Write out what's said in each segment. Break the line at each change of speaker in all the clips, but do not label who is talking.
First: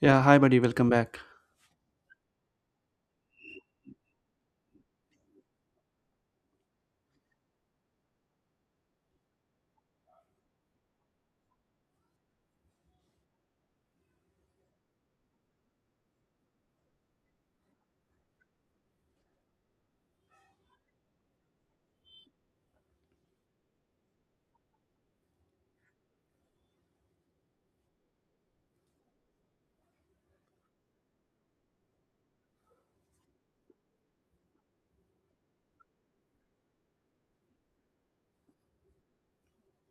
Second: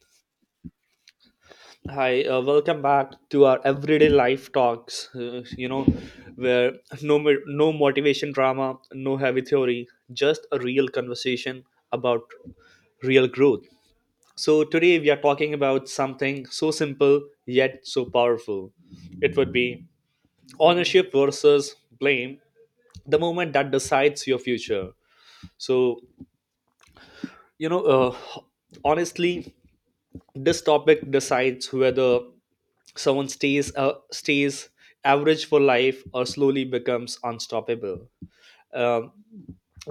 Yeah, hi buddy, welcome back.
Hi, welcome back to our everyday life talks. You know, where no mo- No motivation drama, no heavy theory, just a real conversation about real growth. So today we are talking about something so simple yet so powerful. It would be ownership versus blame, the moment that decides your future. So you know, uh, honestly, this topic decides whether someone stays average for life or slowly becomes unstoppable. um,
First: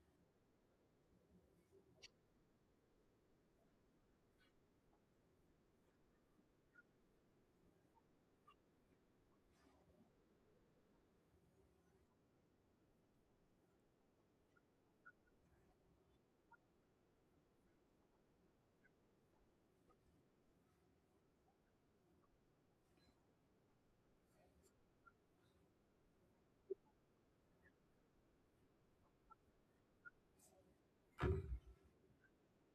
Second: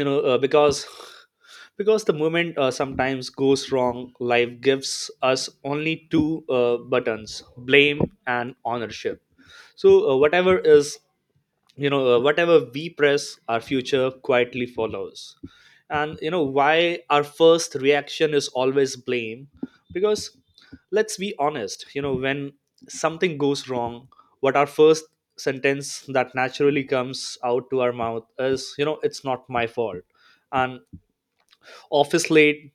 you know uh, because because the moment sometimes goes wrong, life gives us only two buttons: blame and ownership. So whatever is you know whatever we press, our future quietly follows. And you know why our first reaction is always blame? Because, let's be honest, you know, when something goes wrong, what our first sentence that naturally comes out to our mouth is, you know, it's not my fault. And office late,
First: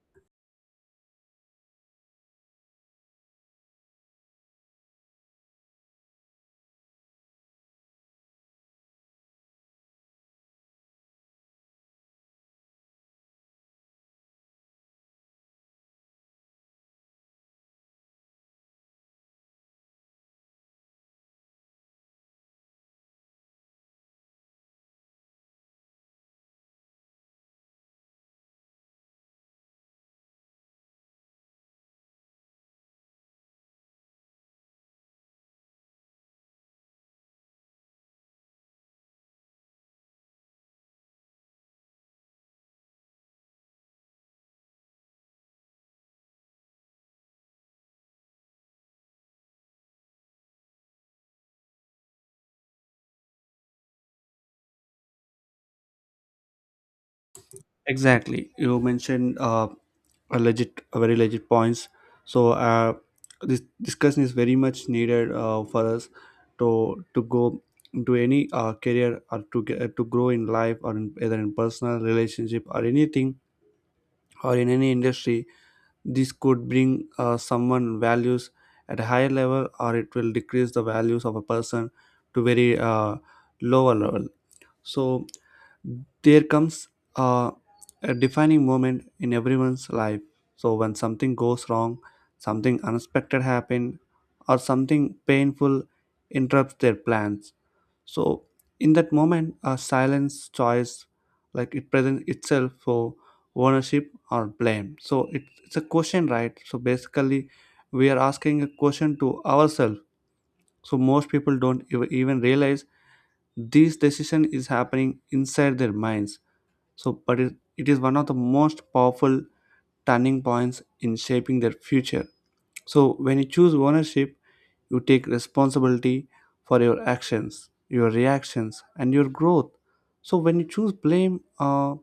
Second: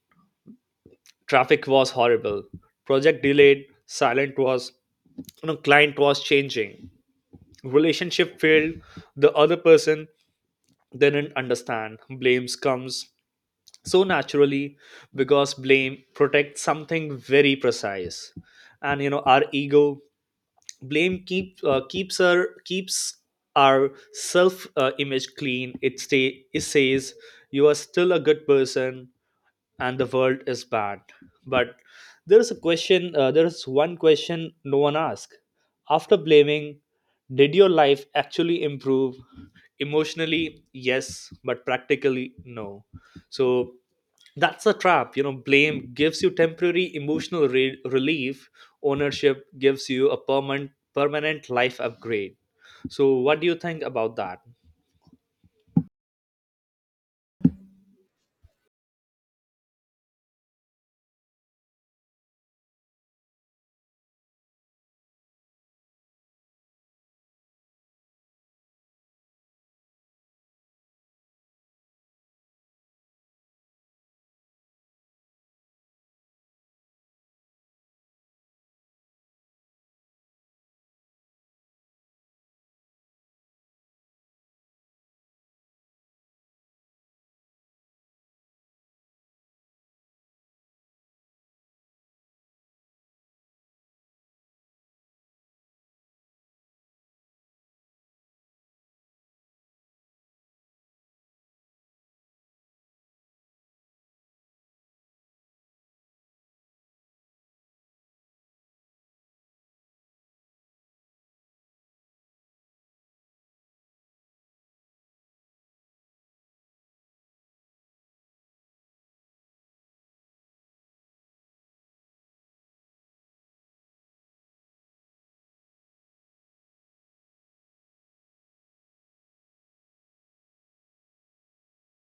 traffic was horrible, project delayed, silent was, you know, client was changing, relationship failed, the other person, they didn't understand. Blames comes so naturally because blame protects something very precise, and you know, our ego. Blame keeps our self image clean. It stay, it says you are still a good person and the world is bad. But there is a question, there is one question no one asks. After blaming, did your life actually improve? Emotionally, yes, but practically, no. So that's a trap. You know, blame gives you temporary emotional relief, ownership gives you a permanent life upgrade. So, what do you think about that?
Exactly, you mentioned a legit, a very legit points. So uh, this discussion is very much needed for us to go into any career or to get, to grow in life or in, either in personal relationship or anything or in any industry. This could bring someone values at a higher level, or it will decrease the values of a person to very lower level. So there comes uh, a defining moment in everyone's life. So when something goes wrong, something unexpected happens, or something painful interrupts their plans, so in that moment a silence choice, like it presents itself for ownership or blame. So it's a question, right? So basically we are asking a question to ourselves. So most people don't even realize this decision is happening inside their minds. So But it is one of the most powerful turning points in shaping their future. So when you choose ownership, you take responsibility for your actions, your reactions, and your growth. So when you choose blame,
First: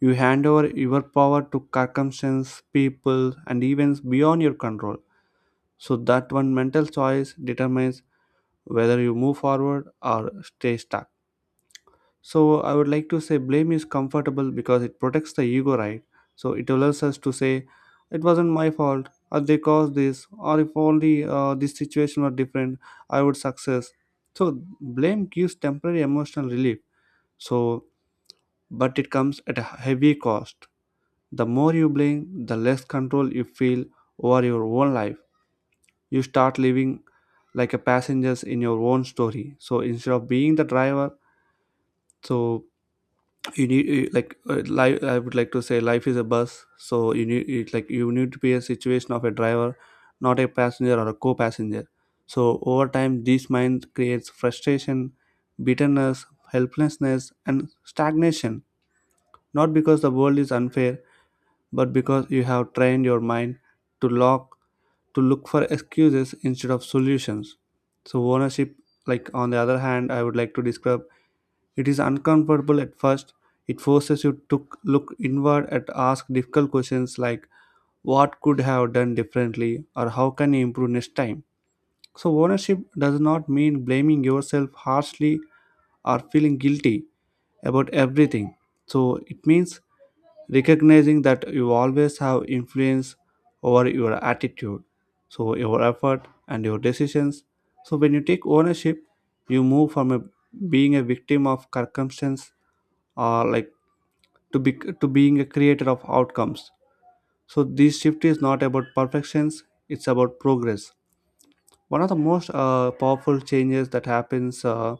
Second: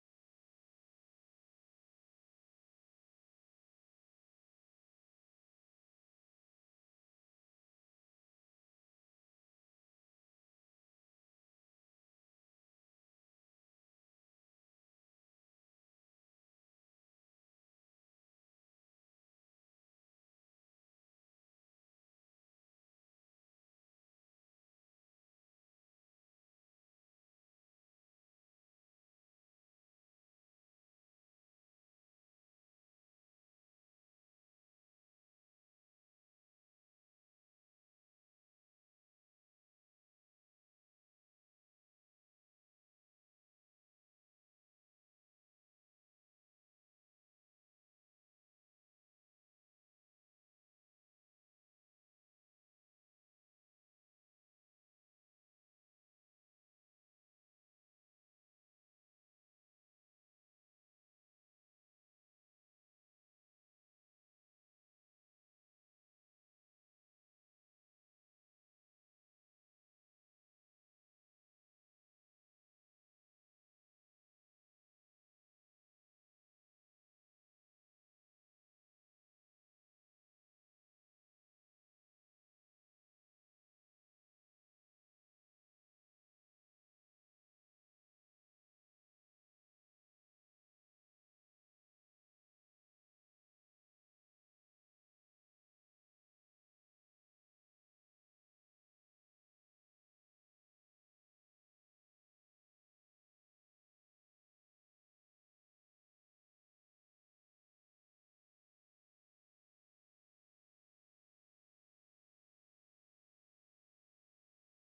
you hand over your power to circumstances, people, and events beyond your control. So that one mental choice determines whether you move forward or stay stuck. So I would like to say blame is comfortable because it protects the ego, right? So it allows us to say it wasn't my fault, or they caused this, or if only this situation were different, I would success. So blame gives temporary emotional relief. So, but it comes at a heavy cost. The more you blame, the less control you feel over your own life. You start living like a passengers in your own story. So instead of being the driver, so you need you- like life, I would like to say, life is a bus. So you need it, like you need to be a situation of a driver, not a passenger or a co-passenger. So over time this mind creates frustration, bitterness, helplessness, and stagnation, not because the world is unfair, but because you have trained your mind to lock to look for excuses instead of solutions. So ownership, like on the other hand I would like to describe, it is uncomfortable at first. It forces you to look inward and ask difficult questions like what could have done differently or how can you improve next time. So ownership does not mean blaming yourself harshly or feeling guilty about everything. So it means recognizing that you always have influence over your attitude, so your effort and your decisions. So when you take ownership, you move from a, being a victim of circumstance, or like to be, to being a creator of outcomes. So this shift is not about perfections, it's about progress. One of the most powerful changes that happens,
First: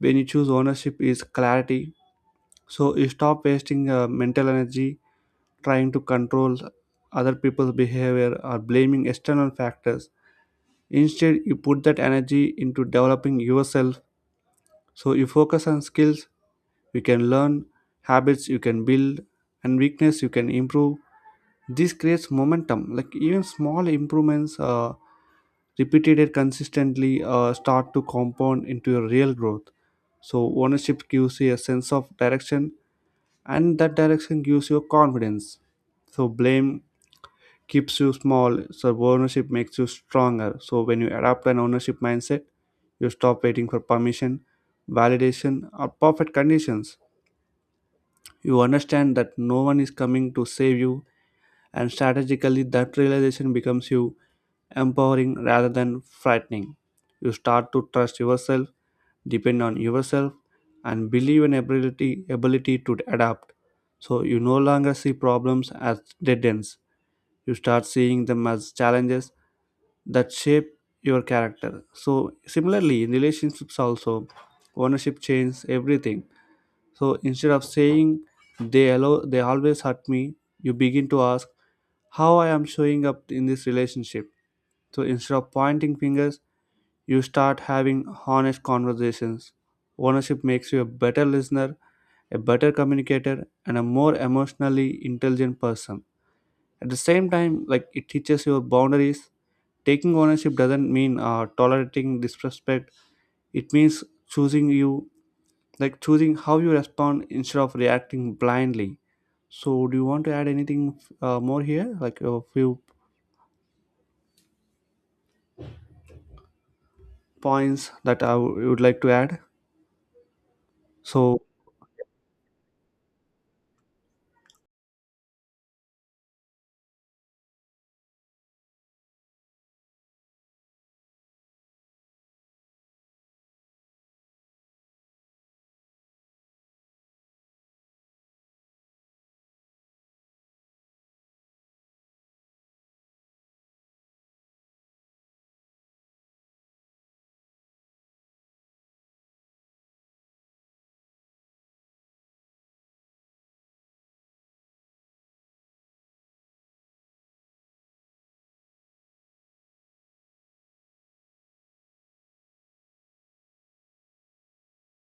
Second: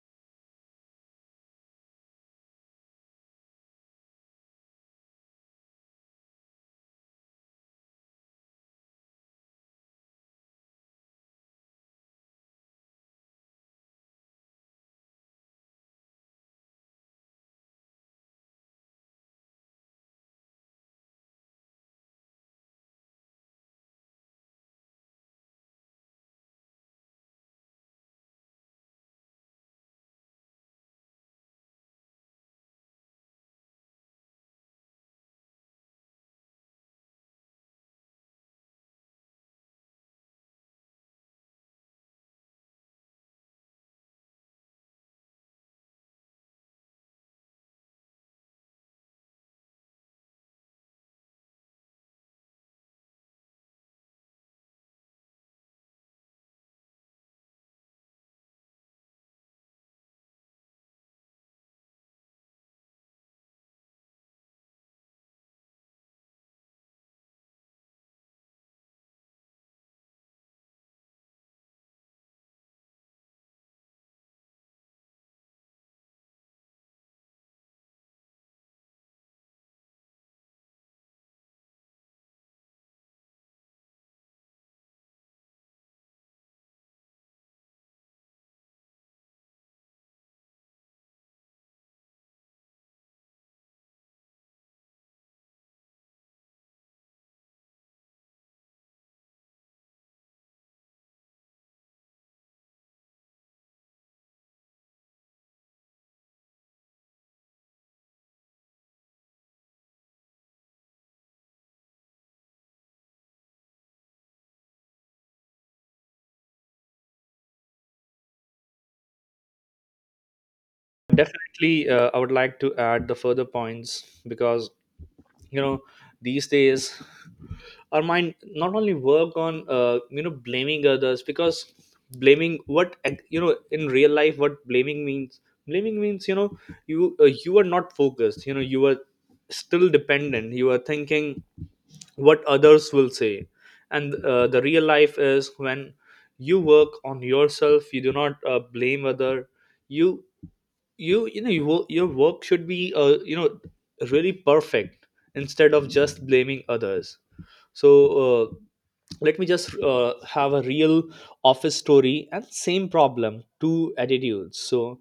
when you choose ownership is clarity. So you stop wasting mental energy trying to control other people's behavior or blaming external factors. Instead you put that energy into developing yourself. So you focus on skills you can learn, habits you can build, and weakness you can improve. This creates momentum, like even small improvements, repeated it consistently, start to compound into a real growth. So ownership gives you a sense of direction, and that direction gives you confidence. So blame keeps you small, so ownership makes you stronger. So when you adopt an ownership mindset, you stop waiting for permission, validation, or perfect conditions. You understand that no one is coming to save you, and strategically that realization becomes you empowering rather than frightening. You start to trust yourself, depend on yourself, and believe in ability to adapt. So you no longer see problems as dead ends. You start seeing them as challenges that shape your character. So similarly, in relationships also, ownership changes everything. So instead of saying they always hurt me, you begin to ask how I am showing up in this relationship. So instead of pointing fingers, you start having honest conversations. Ownership makes you a better listener, a better communicator, and a more emotionally intelligent person. At the same time, like it teaches your boundaries. Taking ownership doesn't mean tolerating disrespect. It means choosing you, like choosing how you respond instead of reacting blindly. So, do you want to add anything more here, like a few points that I would like to add. So,
Definitely, I would like to add the further points because, you know, these days our mind not only work on you know, blaming others. Because blaming, what, you know, in real life, what blaming means, blaming means, you know, you are not focused, you know, you are still dependent, you are thinking what others will say. And the real life is when you work on yourself, you do not blame other. You you you know you, wo- your work should be, you know, really perfect instead of just blaming others. So uh, let me just have a real office story and same problem two attitudes. So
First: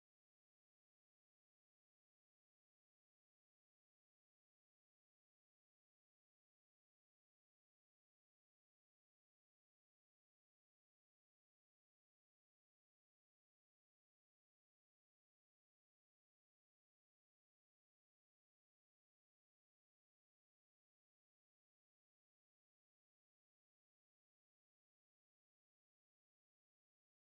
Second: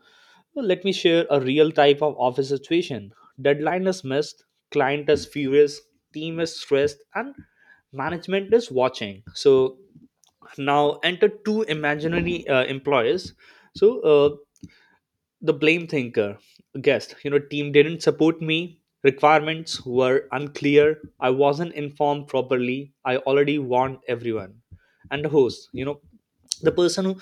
let me share a real type of office situation. Deadline is missed, client is furious, team is stressed, and management is watching. So now enter two imaginary employees. So the blame thinker, guest, you know, team didn't support me, requirements were unclear, I wasn't informed properly, I already warned everyone. And the host, you know, the person who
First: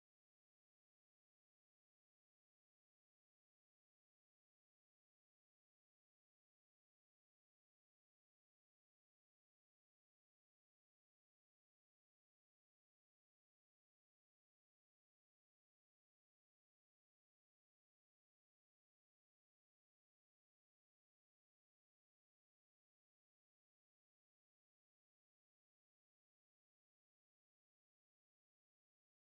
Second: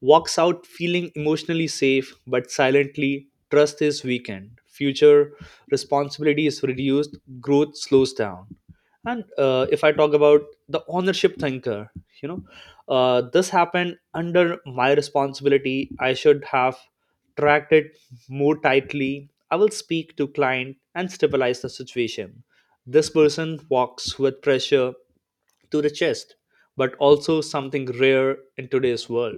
walks out feeling emotionally safe but silently trust is weakened, future responsibility is reduced, growth slows down. And if I talk about the ownership thinker, you know, this happened under my responsibility, I should have tracked it more tightly, I will speak to client and stabilize the situation. This person walks with pressure to the chest, but also something rare in today's world.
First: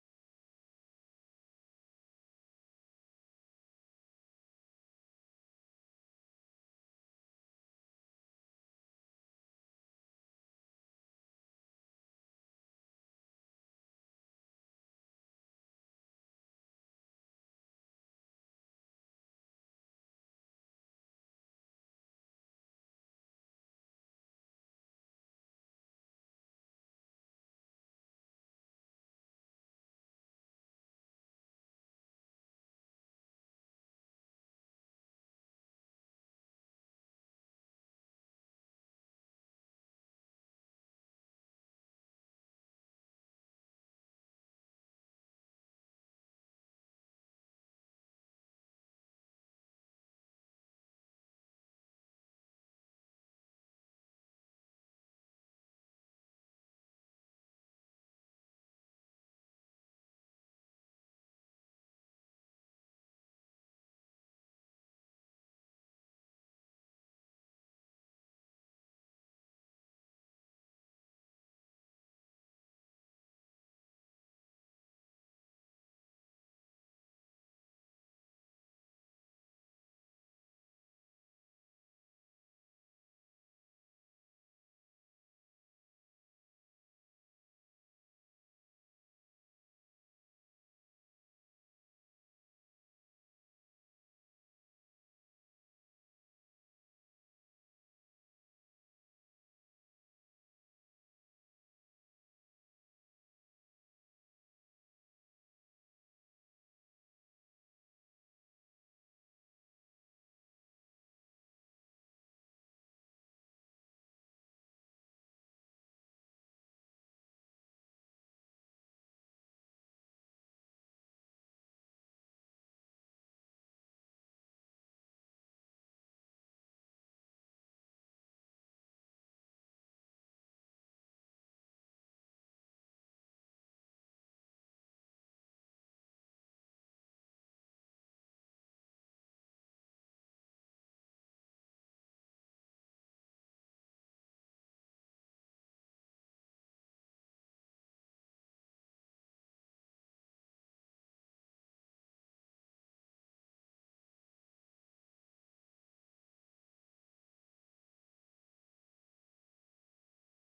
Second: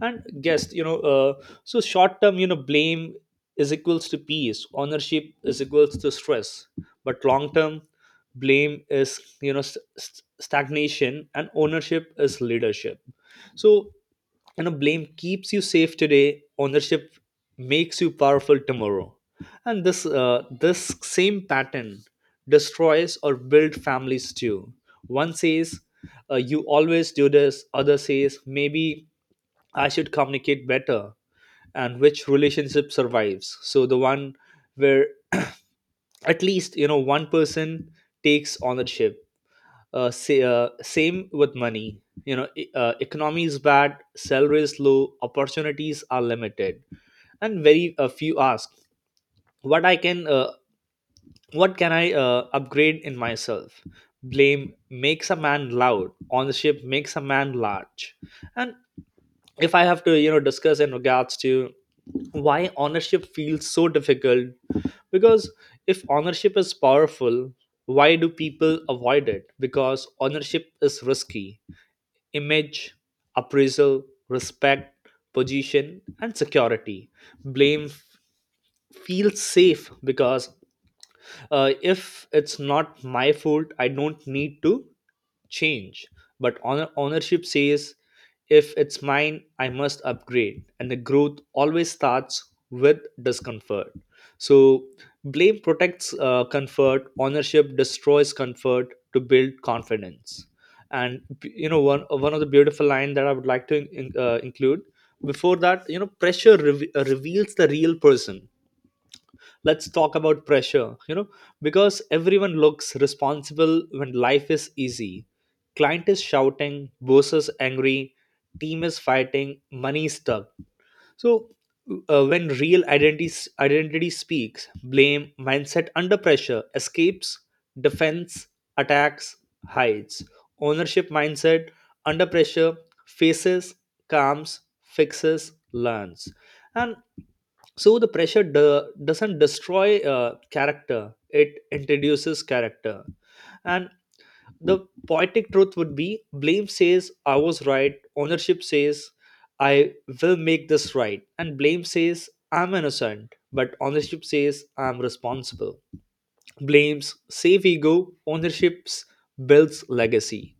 And guess, you know, so short term, you know, blame is equals to peace, ownership is equals to stress. But long term, blame is, you know, stagnation, and ownership is leadership. So you know, blame keeps you safe today, ownership makes you powerful tomorrow. And this same pattern destroys or build families too. One says, you always do this, other says, maybe I should communicate better. And which relationship survives? So the one where at least, you know, one person takes ownership. Same with money, you know, economy is bad, salary is low, opportunities are limited, and very few ask, what I can what can I upgrade in myself? Blame makes a man loud. Ownership makes a man large. And if I have to, you know, discuss in regards to why ownership feels so difficult, because if ownership is powerful, why do people avoid it? Because ownership is risky. Image, appraisal, respect, position, and security. Blame feels safe because, if it's not my fault, I don't need to change. But ownership says if it's mine, I must upgrade. And the growth always starts with discomfort. So, blame protects comfort, ownership destroys comfort to build confidence. And you know, one of the beautiful line that I would like to include. Before that, you know, reveals the real person. Let's talk about pressure, you know, because everyone looks responsible when life is easy. Client is shouting, boss is angry, team is fighting, money is stuck. So, when real identity speaks, blame mindset under pressure escapes, defense attacks, hides. Ownership mindset under pressure faces, calms, fixes, learns. And so the pressure doesn't destroy character; it introduces character. And the poetic truth would be, blame says I was right, ownership says I will make this right, and blame says I'm innocent, but ownership says I'm responsible. Blames save ego, ownerships builds legacy.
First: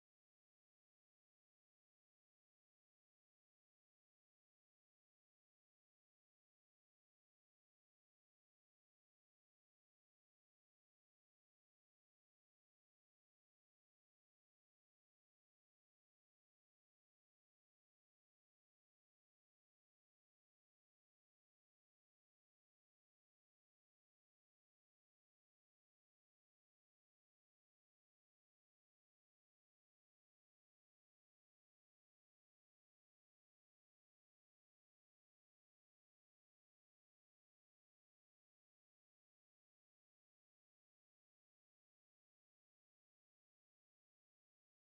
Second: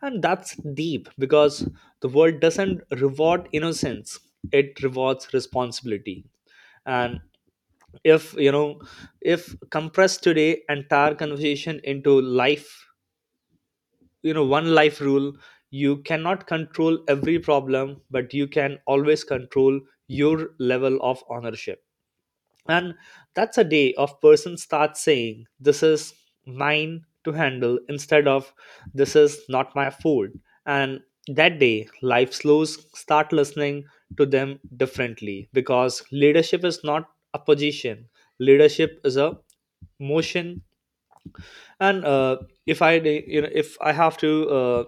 And that's deep because the world doesn't reward innocence, it rewards responsibility. And if, you know, if compressed today entire conversation into life, you know, one life rule: you cannot control every problem, but you can always control your level of ownership. And that's a day of person starts saying this is mine to handle instead of this is not my food. And that day life slows start listening to them differently, because leadership is not a position, leadership is a motion. And if you know, if I have to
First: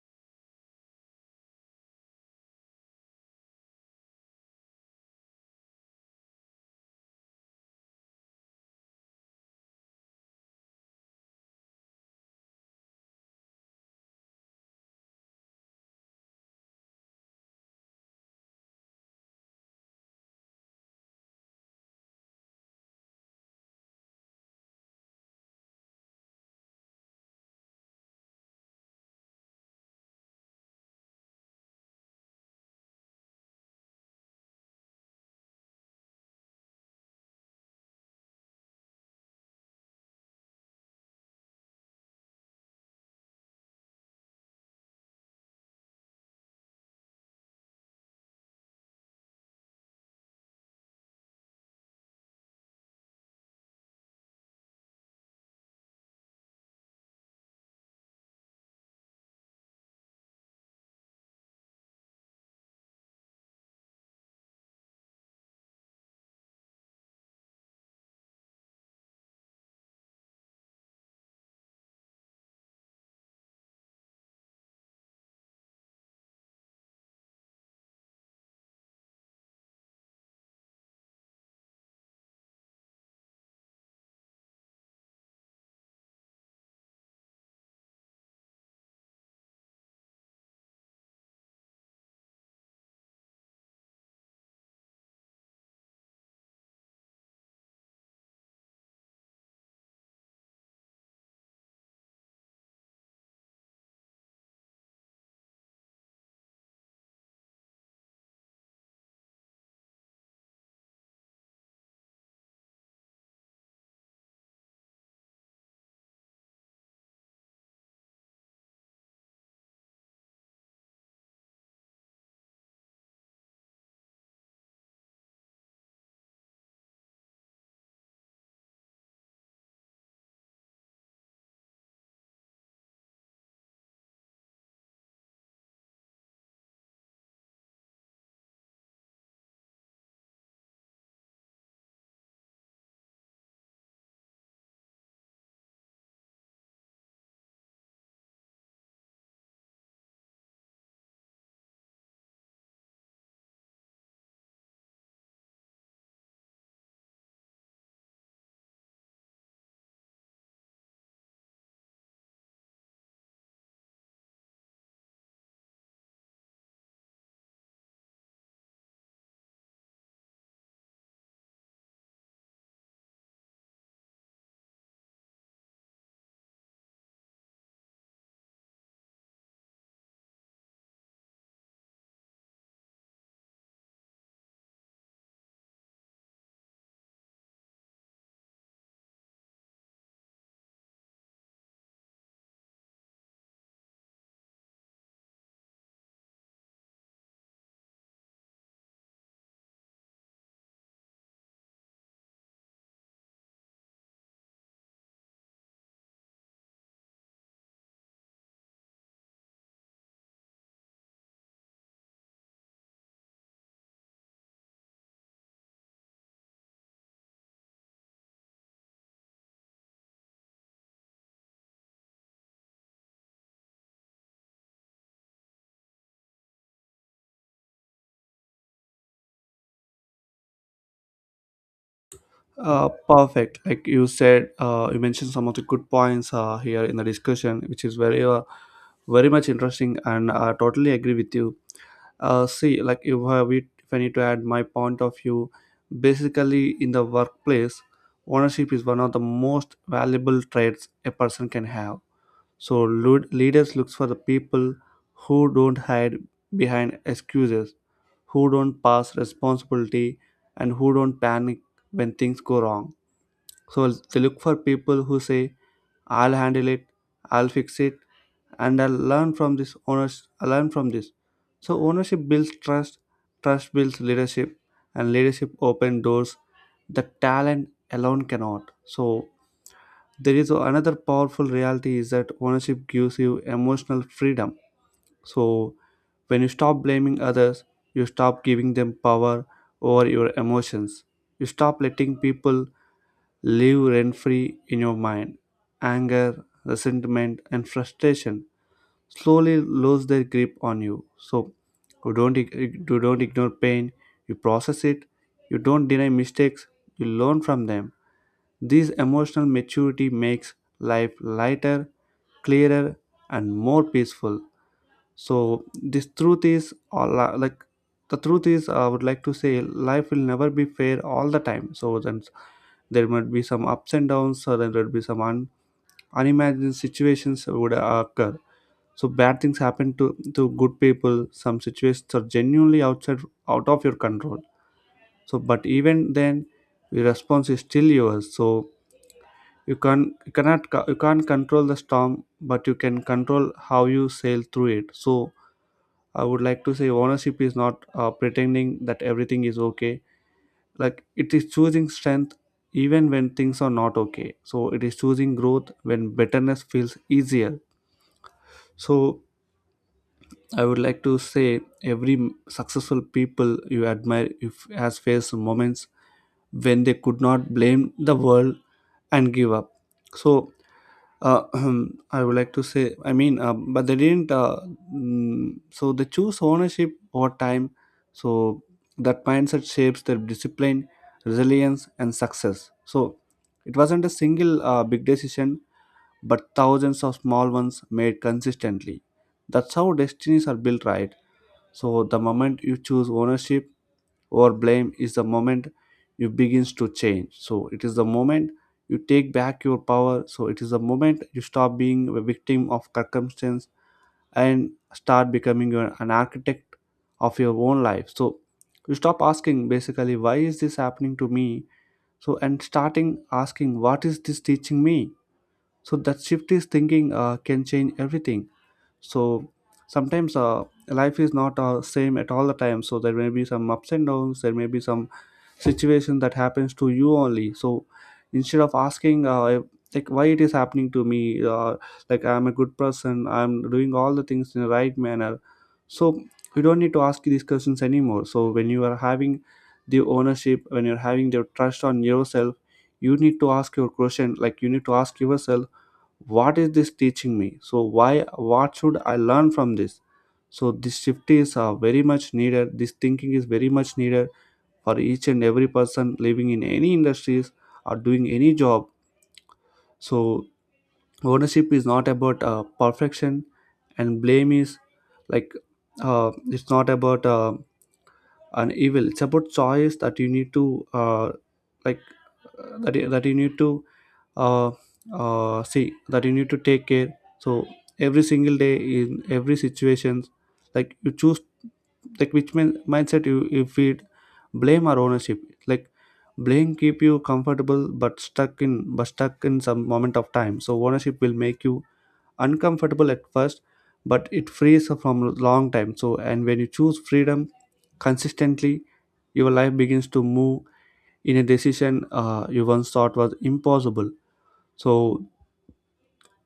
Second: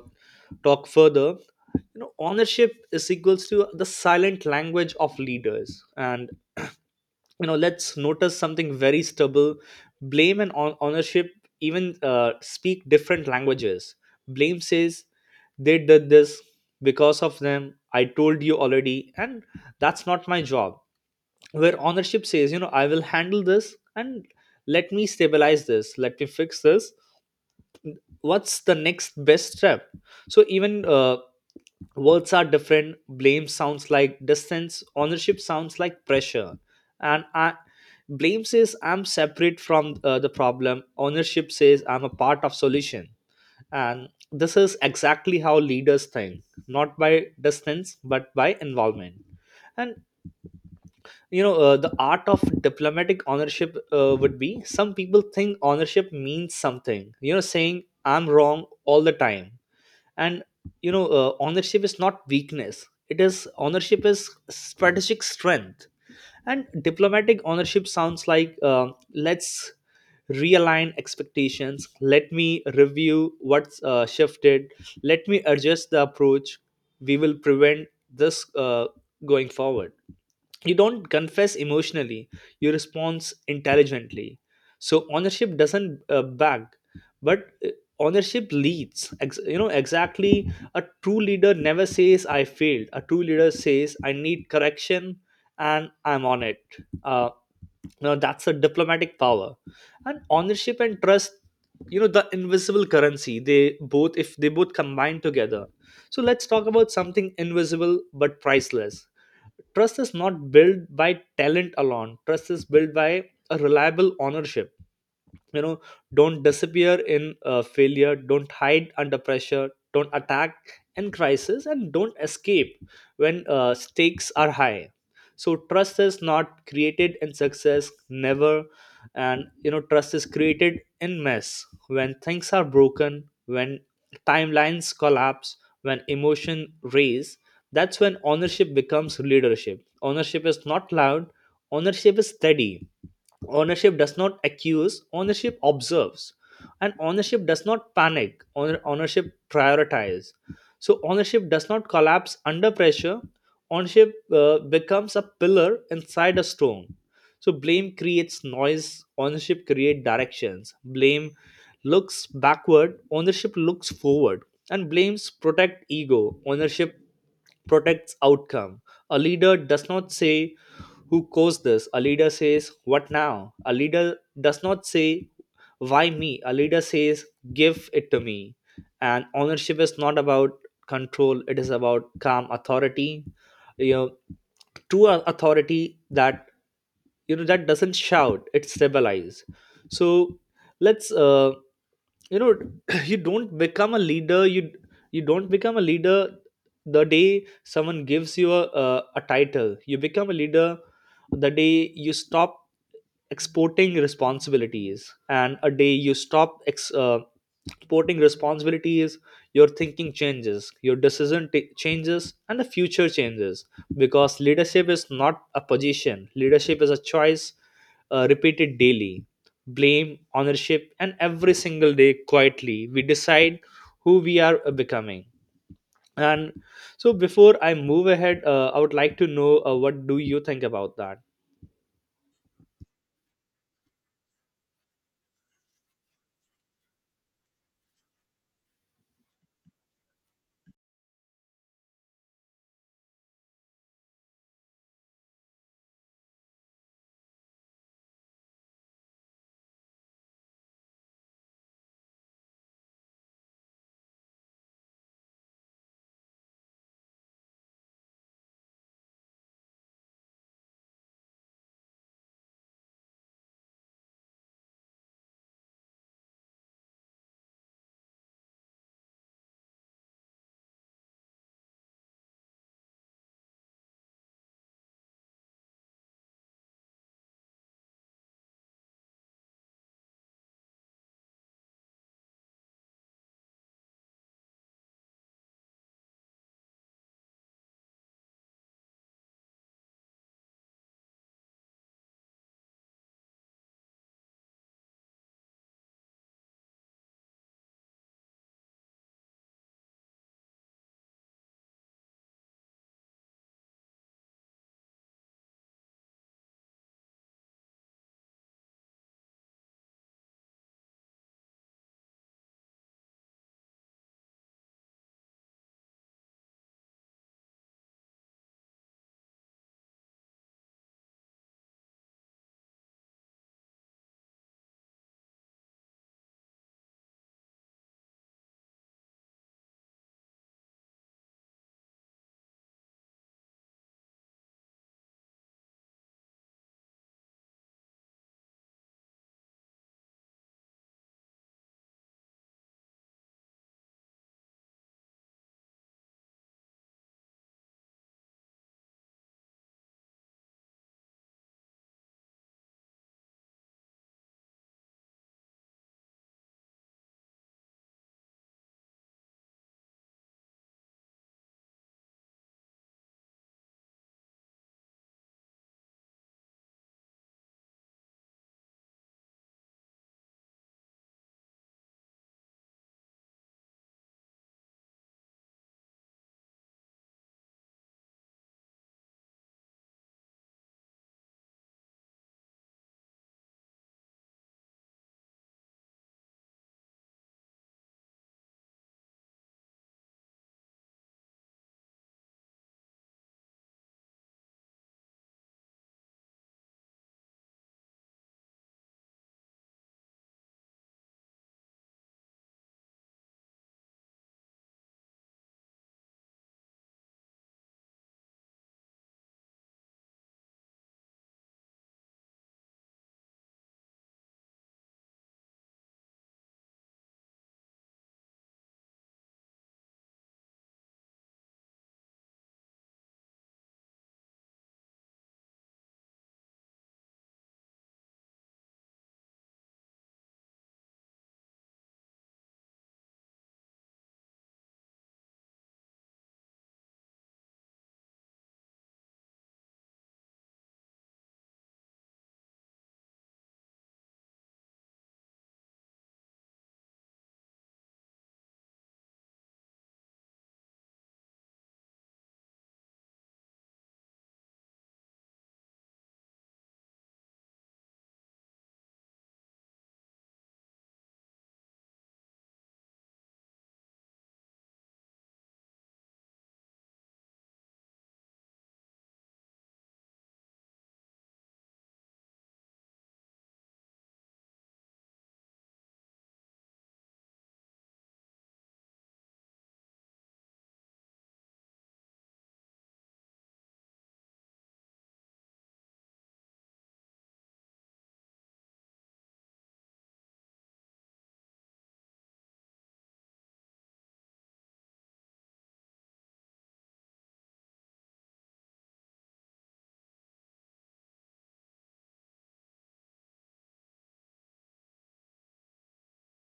talk further, you know, ownership is equals to the silent language of leaders. And you know, let's notice something very stubble. Blame and ownership even speak different languages. Blame says they did this because of them, I told you already, and that's not my job. Where ownership says, you know, I will handle this, and let me stabilize this, let me fix this, what's the next best step. So even words are different. Blame sounds like distance, ownership sounds like pressure. And I Blame says I'm separate from the problem, ownership says I'm a part of solution. And this is exactly how leaders think, not by distance but by involvement. And you know, the art of diplomatic ownership would be, some people think ownership means something, you know, saying I'm wrong all the time. And you know, ownership is not weakness, it is ownership is strategic strength. And diplomatic ownership sounds like, let's realign expectations, let me review what's shifted, let me adjust the approach, we will prevent this going forward. You don't confess emotionally, you respond intelligently. So ownership doesn't beg, but ownership leads. You know, exactly, a true leader never says I failed, a true leader says I need correction and I'm on it. uh, you know, that's a diplomatic power. And ownership and trust, you know, the invisible currency, they both if they both combine together. So let's talk about something invisible but priceless. Trust is not built by talent alone. Trust is built by a reliable ownership. You know, don't disappear in failure. Don't hide under pressure. Don't attack in crisis, and don't escape when stakes are high. So trust is not created in success, never. And you know, trust is created in mess, when things are broken, when timelines collapse, when emotion raise. That's when ownership becomes leadership. Ownership is not loud, ownership is steady. Ownership does not accuse, ownership observes. And ownership does not panic. Ownership prioritize. So ownership does not collapse under pressure, ownership becomes a pillar inside a storm. So blame creates noise, ownership creates directions. Blame looks backward, ownership looks forward. And blames protect ego, ownership protects outcome. A leader does not say, who caused this? A leader says, what now? A leader does not say, why me? A leader says, give it to me. And ownership is not about control, it is about calm authority. You know, true authority, that that doesn't shout, it stabilizes. So let's you know, you don't become a leader you you don't become a leader the day someone gives you a title. You become a leader the day you stop exporting responsibilities. And a day you stop exporting responsibilities, your thinking changes, your decision ta changes, and the future changes. Because leadership is not a position, leadership is a choice, repeated daily. Blame, ownership, and every single day quietly we decide who we are becoming. And so, before I move ahead, I would like to know what do you think about that?
perfect. Like you said, you mentioned some of the good points here in the discussion, which is very, very much interesting, and I totally agree with you. See, like if I need to add my point of view, basically in the workplace, ownership is one of the most valuable traits a person can have. So, leaders looks for the people who don't hide behind excuses, who don't pass responsibility, and who don't panic when things go wrong. So they look for people who say, I'll handle it, I'll fix it, and I'll learn from this owners I learn from this. So ownership builds trust, trust builds leadership, and leadership open doors that talent alone cannot. So there is another powerful reality is that ownership gives you emotional freedom. So, when you stop blaming others, you stop giving them power over your emotions. You stop letting people live rent free in your mind. Anger, resentment, and frustration slowly lose their grip on you. So, you don't, you don't ignore pain, you process it, you don't deny mistakes, you learn from them. This emotional maturity makes life lighter, clearer, and more peaceful. So this truth is all, like the truth is, I would like to say, life will never be fair all the time. So then there might be some ups and downs, or then there would be some unimagined situations would occur. So bad things happen to good people, some situations are genuinely outside, out of your control. So but even then your response is still yours. So you cannot you can't control the storm, but you can control how you sail through it. So I would like to say ownership is not pretending that everything is okay. Like it is choosing strength even when things are not okay. So it is choosing growth when bitterness feels easier. So I would like to say every successful people you admire if has faced moments when they could not blame the world and give up. So Uh, I would like to say, I mean, but they didn't. So they choose ownership over time. So that mindset shapes their discipline, resilience, and success. So it wasn't a single big decision, but thousands of small ones made consistently. That's how destinies are built, right? So the moment you choose ownership, or blame, is the moment you begins to change. So it is the moment you take back your power. So it is the moment you stop being a victim of circumstance and start becoming an architect of your own life. So you stop asking basically why is this happening to me. So and starting asking what is this teaching me. So that shift is thinking, can change everything. So sometimes, life is not same at all the time. So there may be some ups and downs, there may be some situation that happens to you only. So instead of asking, like why it is happening to me, like I'm a good person, I'm doing all the things in the right manner. So you don't need to ask these questions anymore. So when you are having the ownership, when you're having the trust on yourself, you need to ask your question, like you need to ask yourself, what is this teaching me? So why, what should I learn from this? So this shift is, very much needed. This thinking is very much needed for each and every person living in any industries or doing any job. So ownership is not about perfection, and blame is like, it's not about and evil, it's about choice that you need to uh, like that, that you need to uh, see that you need to take care. So every single day in every situation, like you choose like which mindset you feed, blame or ownership. Like blame keep you comfortable but stuck in, but stuck in some moment of time. So ownership will make you uncomfortable at first, but it frees from a long time. So and when you choose freedom consistently, your life begins to move in a decision, you once thought was impossible. So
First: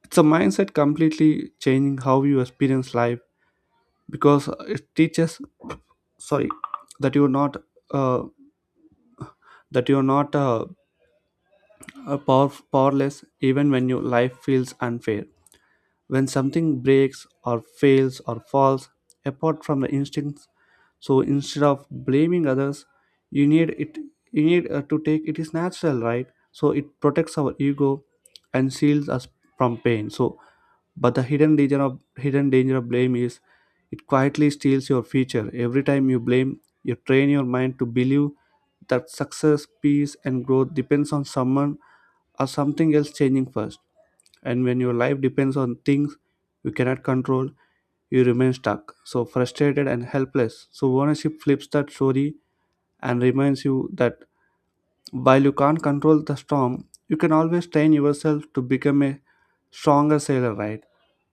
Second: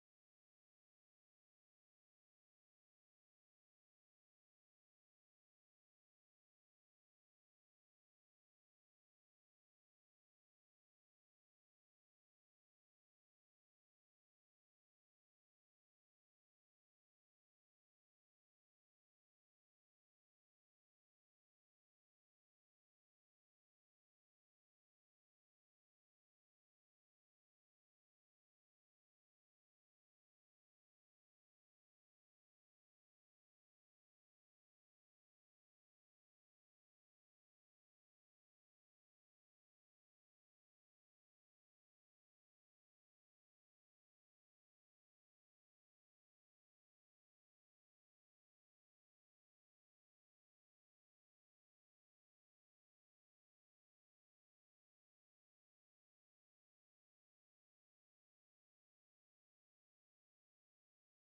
it's a mindset completely changing how you experience life, because it teaches, sorry, that you're not, uh, that you're not, powerless even when your life feels unfair. When something breaks or fails or falls apart from the instincts, so instead of blaming others, you need it you need to take, it is natural, right? So it protects our ego and shields us from pain. So but the hidden danger of blame is it quietly steals your future. Every time you blame, you train your mind to believe that success, peace, and growth depends on someone or something else changing first. And when your life depends on things you cannot control, you remain stuck, so frustrated and helpless. So ownership flips that story and reminds you that while you can't control the storm, you can always train yourself to become a stronger sailor, right?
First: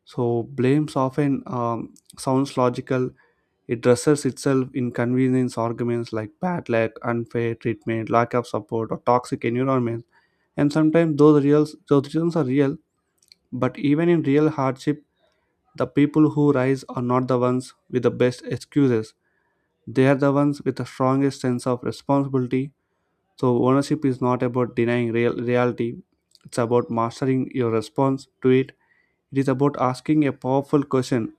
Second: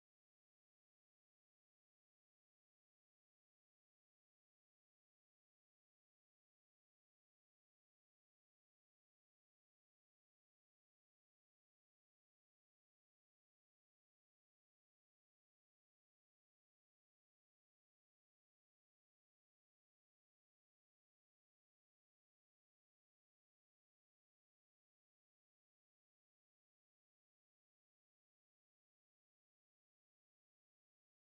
So blames often sounds logical. It dresses itself in convenience arguments like bad luck, unfair treatment, lack of support, or toxic environment. And sometimes those reasons are real. But even in real hardship, the people who rise are not the ones with the best excuses. They are the ones with the strongest sense of responsibility. So, ownership is not about denying reality, it's about mastering your response to it. It is about asking a powerful question,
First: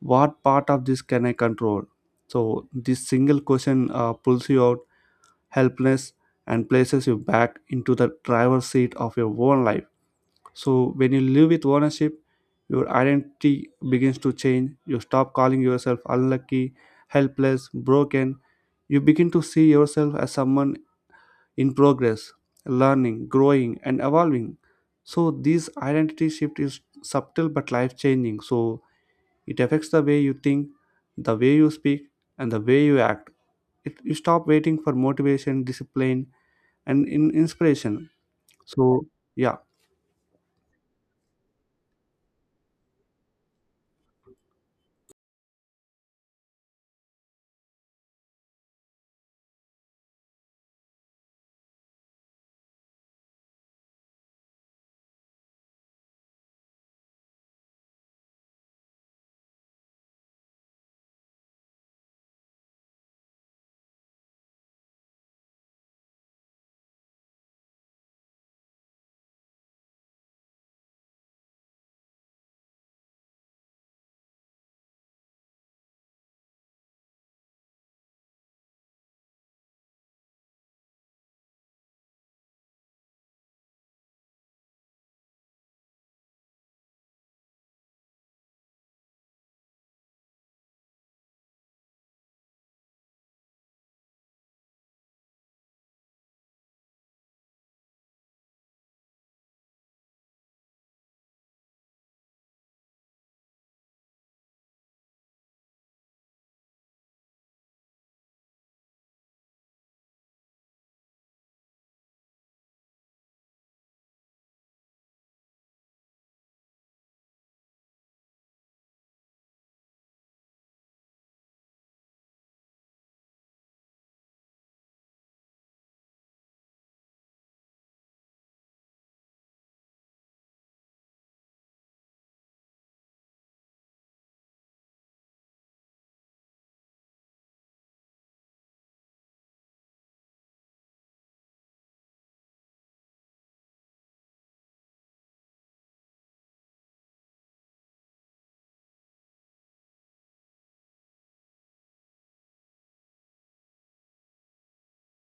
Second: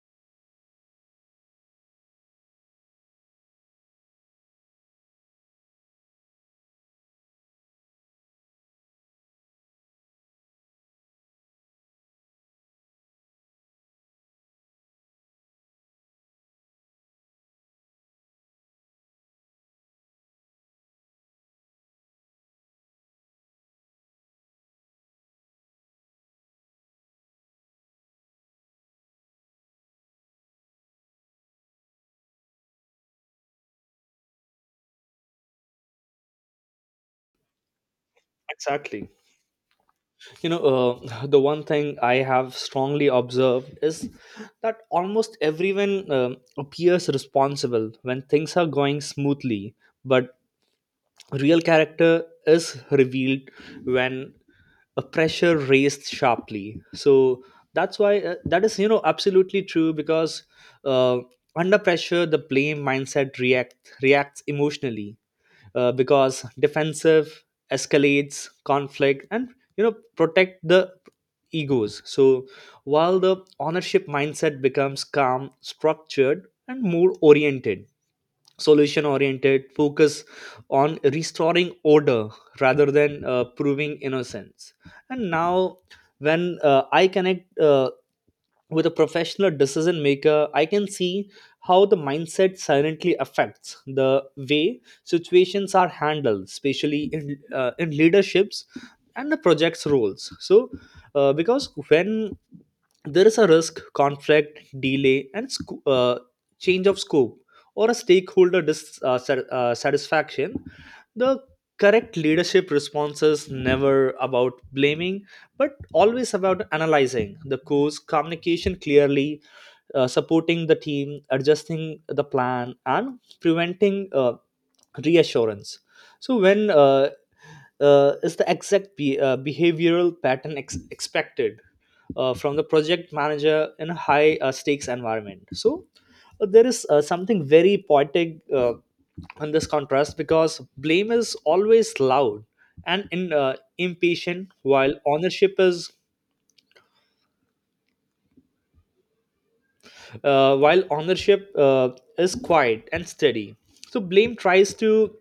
what part of this can I control? So, this single question pulls you out helpless and places you back into the driver's seat of your own life. So when you live with ownership, your identity begins to change. You stop calling yourself unlucky, helpless, broken. You begin to see yourself as someone in progress, learning, growing, and evolving. So this identity shift is subtle but life changing. So it affects the way you think, the way you speak, and the way you act. It, you stop waiting for motivation, discipline, and inspiration. So
Exactly.
yeah.
The one thing I have strongly observed is that almost everyone appears responsible when things are going smoothly, but real character is revealed when a pressure raised sharply. So that's why that is, you know, absolutely true because, uh, under pressure the blame mindset reacts emotionally, because defensive escalates conflict and, you know, protect the egos. So while the ownership mindset becomes calm, structured and more oriented, solution oriented, focus on restoring order rather than proving innocence. And now when I connect, with a professional decision maker, I can see how the mindset silently affects the way situations are handled, especially in leaderships and the project's roles. So, because when there is a risk, conflict, delay, and change of scope or a stakeholder dissatisfaction, satisfaction, the correct leadership response is never about blaming, but always about analyzing the cause, communication clearly, supporting the team, adjusting the plan, and preventing reassurance. So when is the exact behavioral pattern expected from the project manager in a high stakes environment? So there is something very poetic on this contrast because blame is always loud and impatient while ownership is, while ownership is quiet and steady. So blame tries to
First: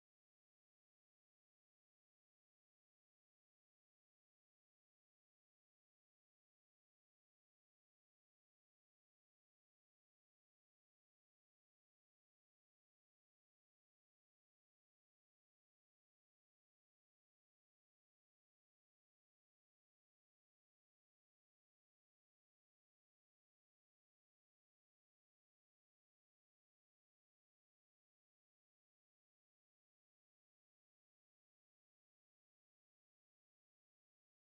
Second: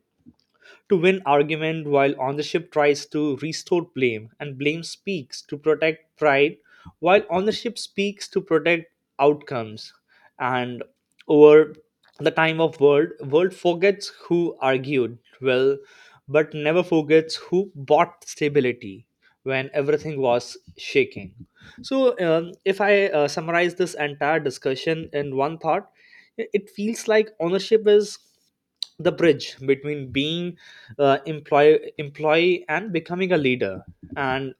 to win argument while on the ship tries to restore blame, and blame speaks to protect pride while on the ship speaks to protect outcomes. And over the time of world forgets who argued well but never forgets who bought stability when everything was shaking. So if I summarize this entire discussion in one thought, it feels like ownership is the bridge between being employee and becoming a leader. And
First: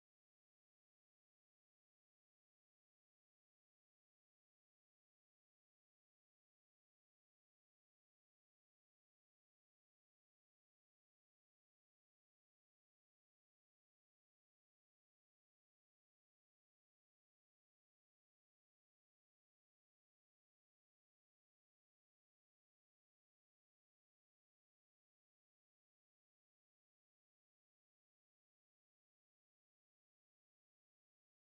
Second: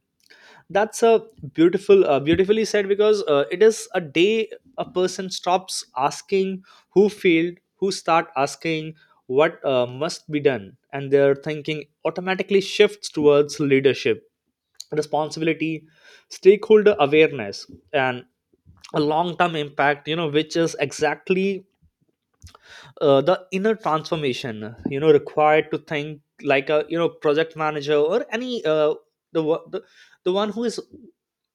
that's a beautifully said, because it is a day a person stops asking who failed, who start asking what must be done, and their thinking automatically shifts towards leadership, responsibility, stakeholder awareness, and a long term impact, you know, which is exactly the inner transformation, you know, required to think like a, you know, project manager or any, the, wo- the the one who is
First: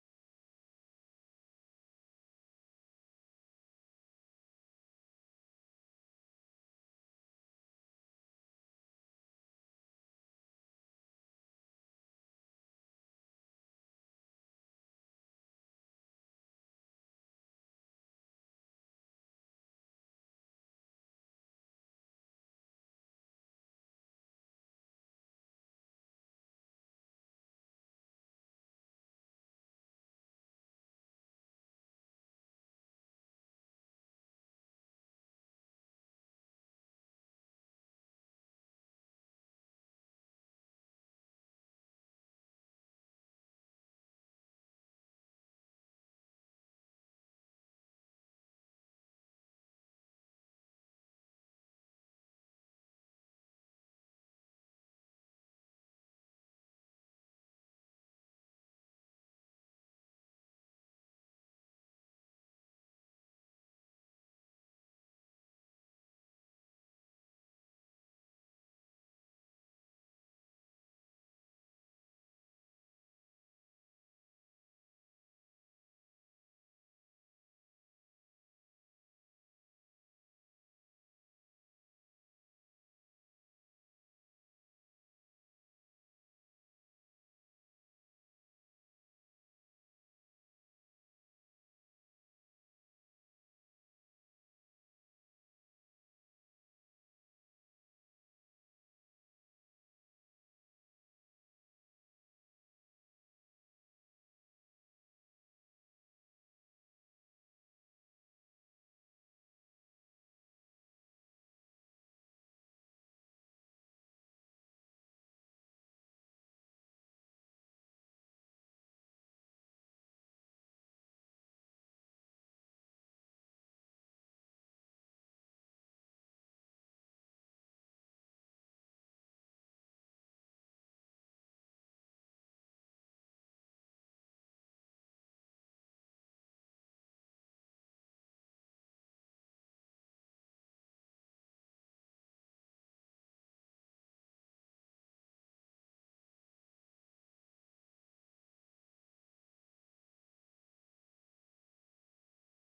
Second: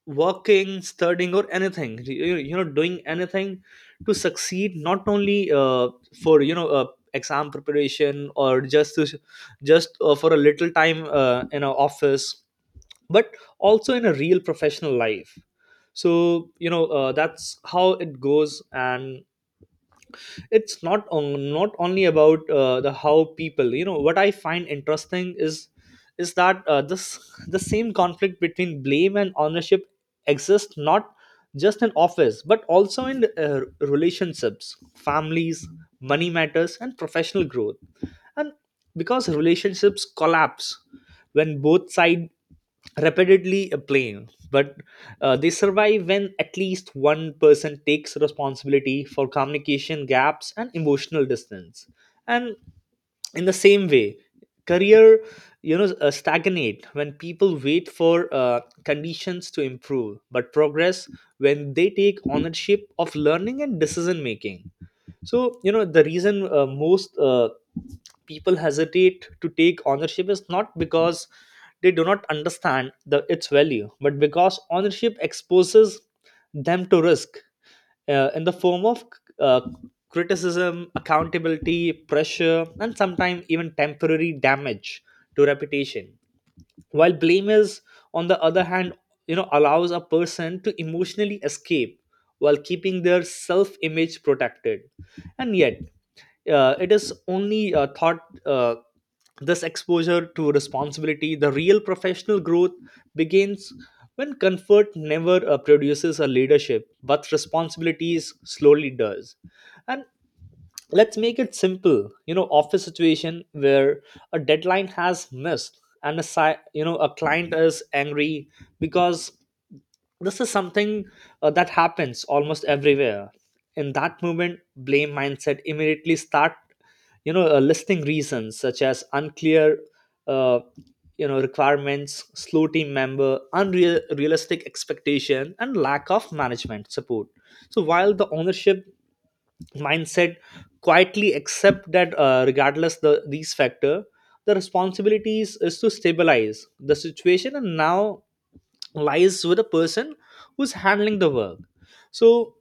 working, studying or anything you, you know, doing anything to succeed. Not only for, you know, exam preparation or just for a little time in an office, but also in a real professional life. So you know, that's how it goes. And it's not not only about the how people, you know, what I find interesting is that this the same conflict between blame and ownership exists not just in office but also in relationships, families, money matters and professional growth. And because relationships collapse when both sides repeatedly blame, but they survive when at least one person takes responsibility for communication gaps and emotional distance. And in the same way career, you know, stagnate when people wait for conditions to improve, but progress when they take ownership of learning and decision making. So you know the reason, most people hesitate to take ownership is not because they do not understand the its value, but because ownership exposes them to risk in the form of uh, criticism, accountability, pressure, and sometimes even temporary damage to reputation, while blame is, on the other hand, you know, allows a person to emotionally escape while keeping their self image protected. And yet it is only thought uh, this exposure to responsibility, the real professional growth begins. When comfort never produces a leadership, but responsibilities slowly does. And let's make it simple, you know, office situation where a deadline has missed and you know a client is angry, because this is something that happens almost everywhere. In that moment blame mindset immediately start, you know, listing reasons such as unclear uh, you know requirements, slow team member, unreal realistic expectation and lack of management support. So while the ownership mindset quietly accept that regardless the these factor, the responsibilities is to stabilize the situation and now lies with the person who's handling the work. So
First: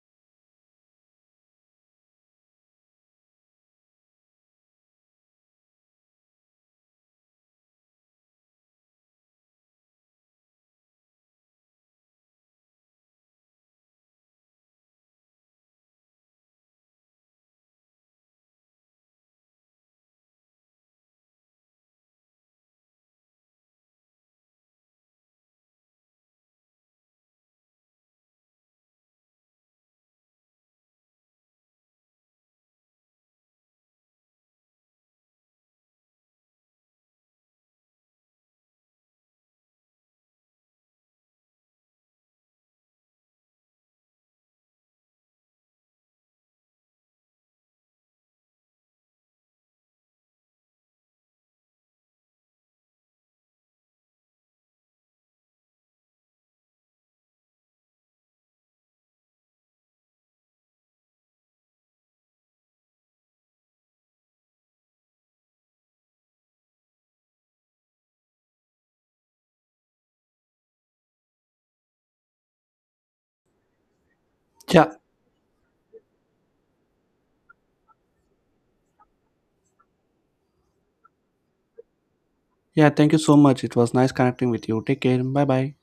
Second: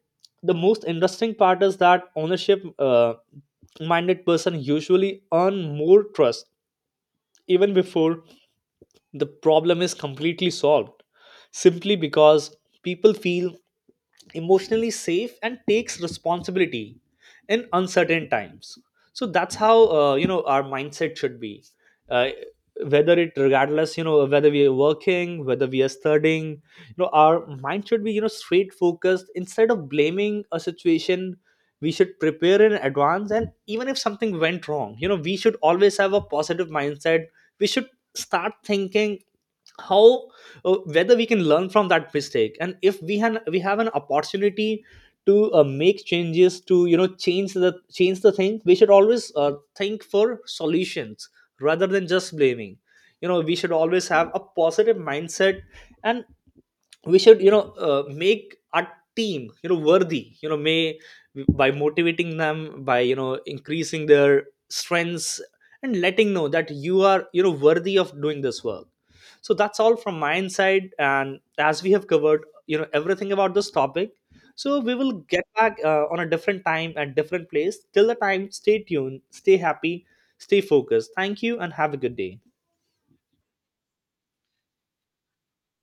the most interesting part is that ownership minded person usually earn more trust even before the problem is completely solved, simply because people feel emotionally safe and takes responsibility in uncertain times. So that's how, you know, our mindset should be, uh, whether it, regardless, you know, whether we are working, whether we are studying, you know, our mind should be, you know, straight focused instead of blaming a situation. We should prepare in advance and even if something went wrong, you know, we should always have a positive mindset. We should start thinking how whether we can learn from that mistake, and if we have an opportunity to make changes to, you know, change the thing, we should always think for solutions rather than just blaming. You know, we should always have a positive mindset. And we should, you know, make our team, you know, worthy, you know, may by motivating them, by, you know, increasing their strengths and letting know that you are, you know, worthy of doing this work. So that's all from my side, and as we have covered, you know, everything about this topic, so
Yeah,
we will get back on a different time and different place. Till the time, stay tuned, stay happy, stay focused, thank you and have a good day.
yeah, thank you so much. It was nice connecting with you. Take care. Bye bye.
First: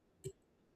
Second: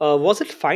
Was it fine?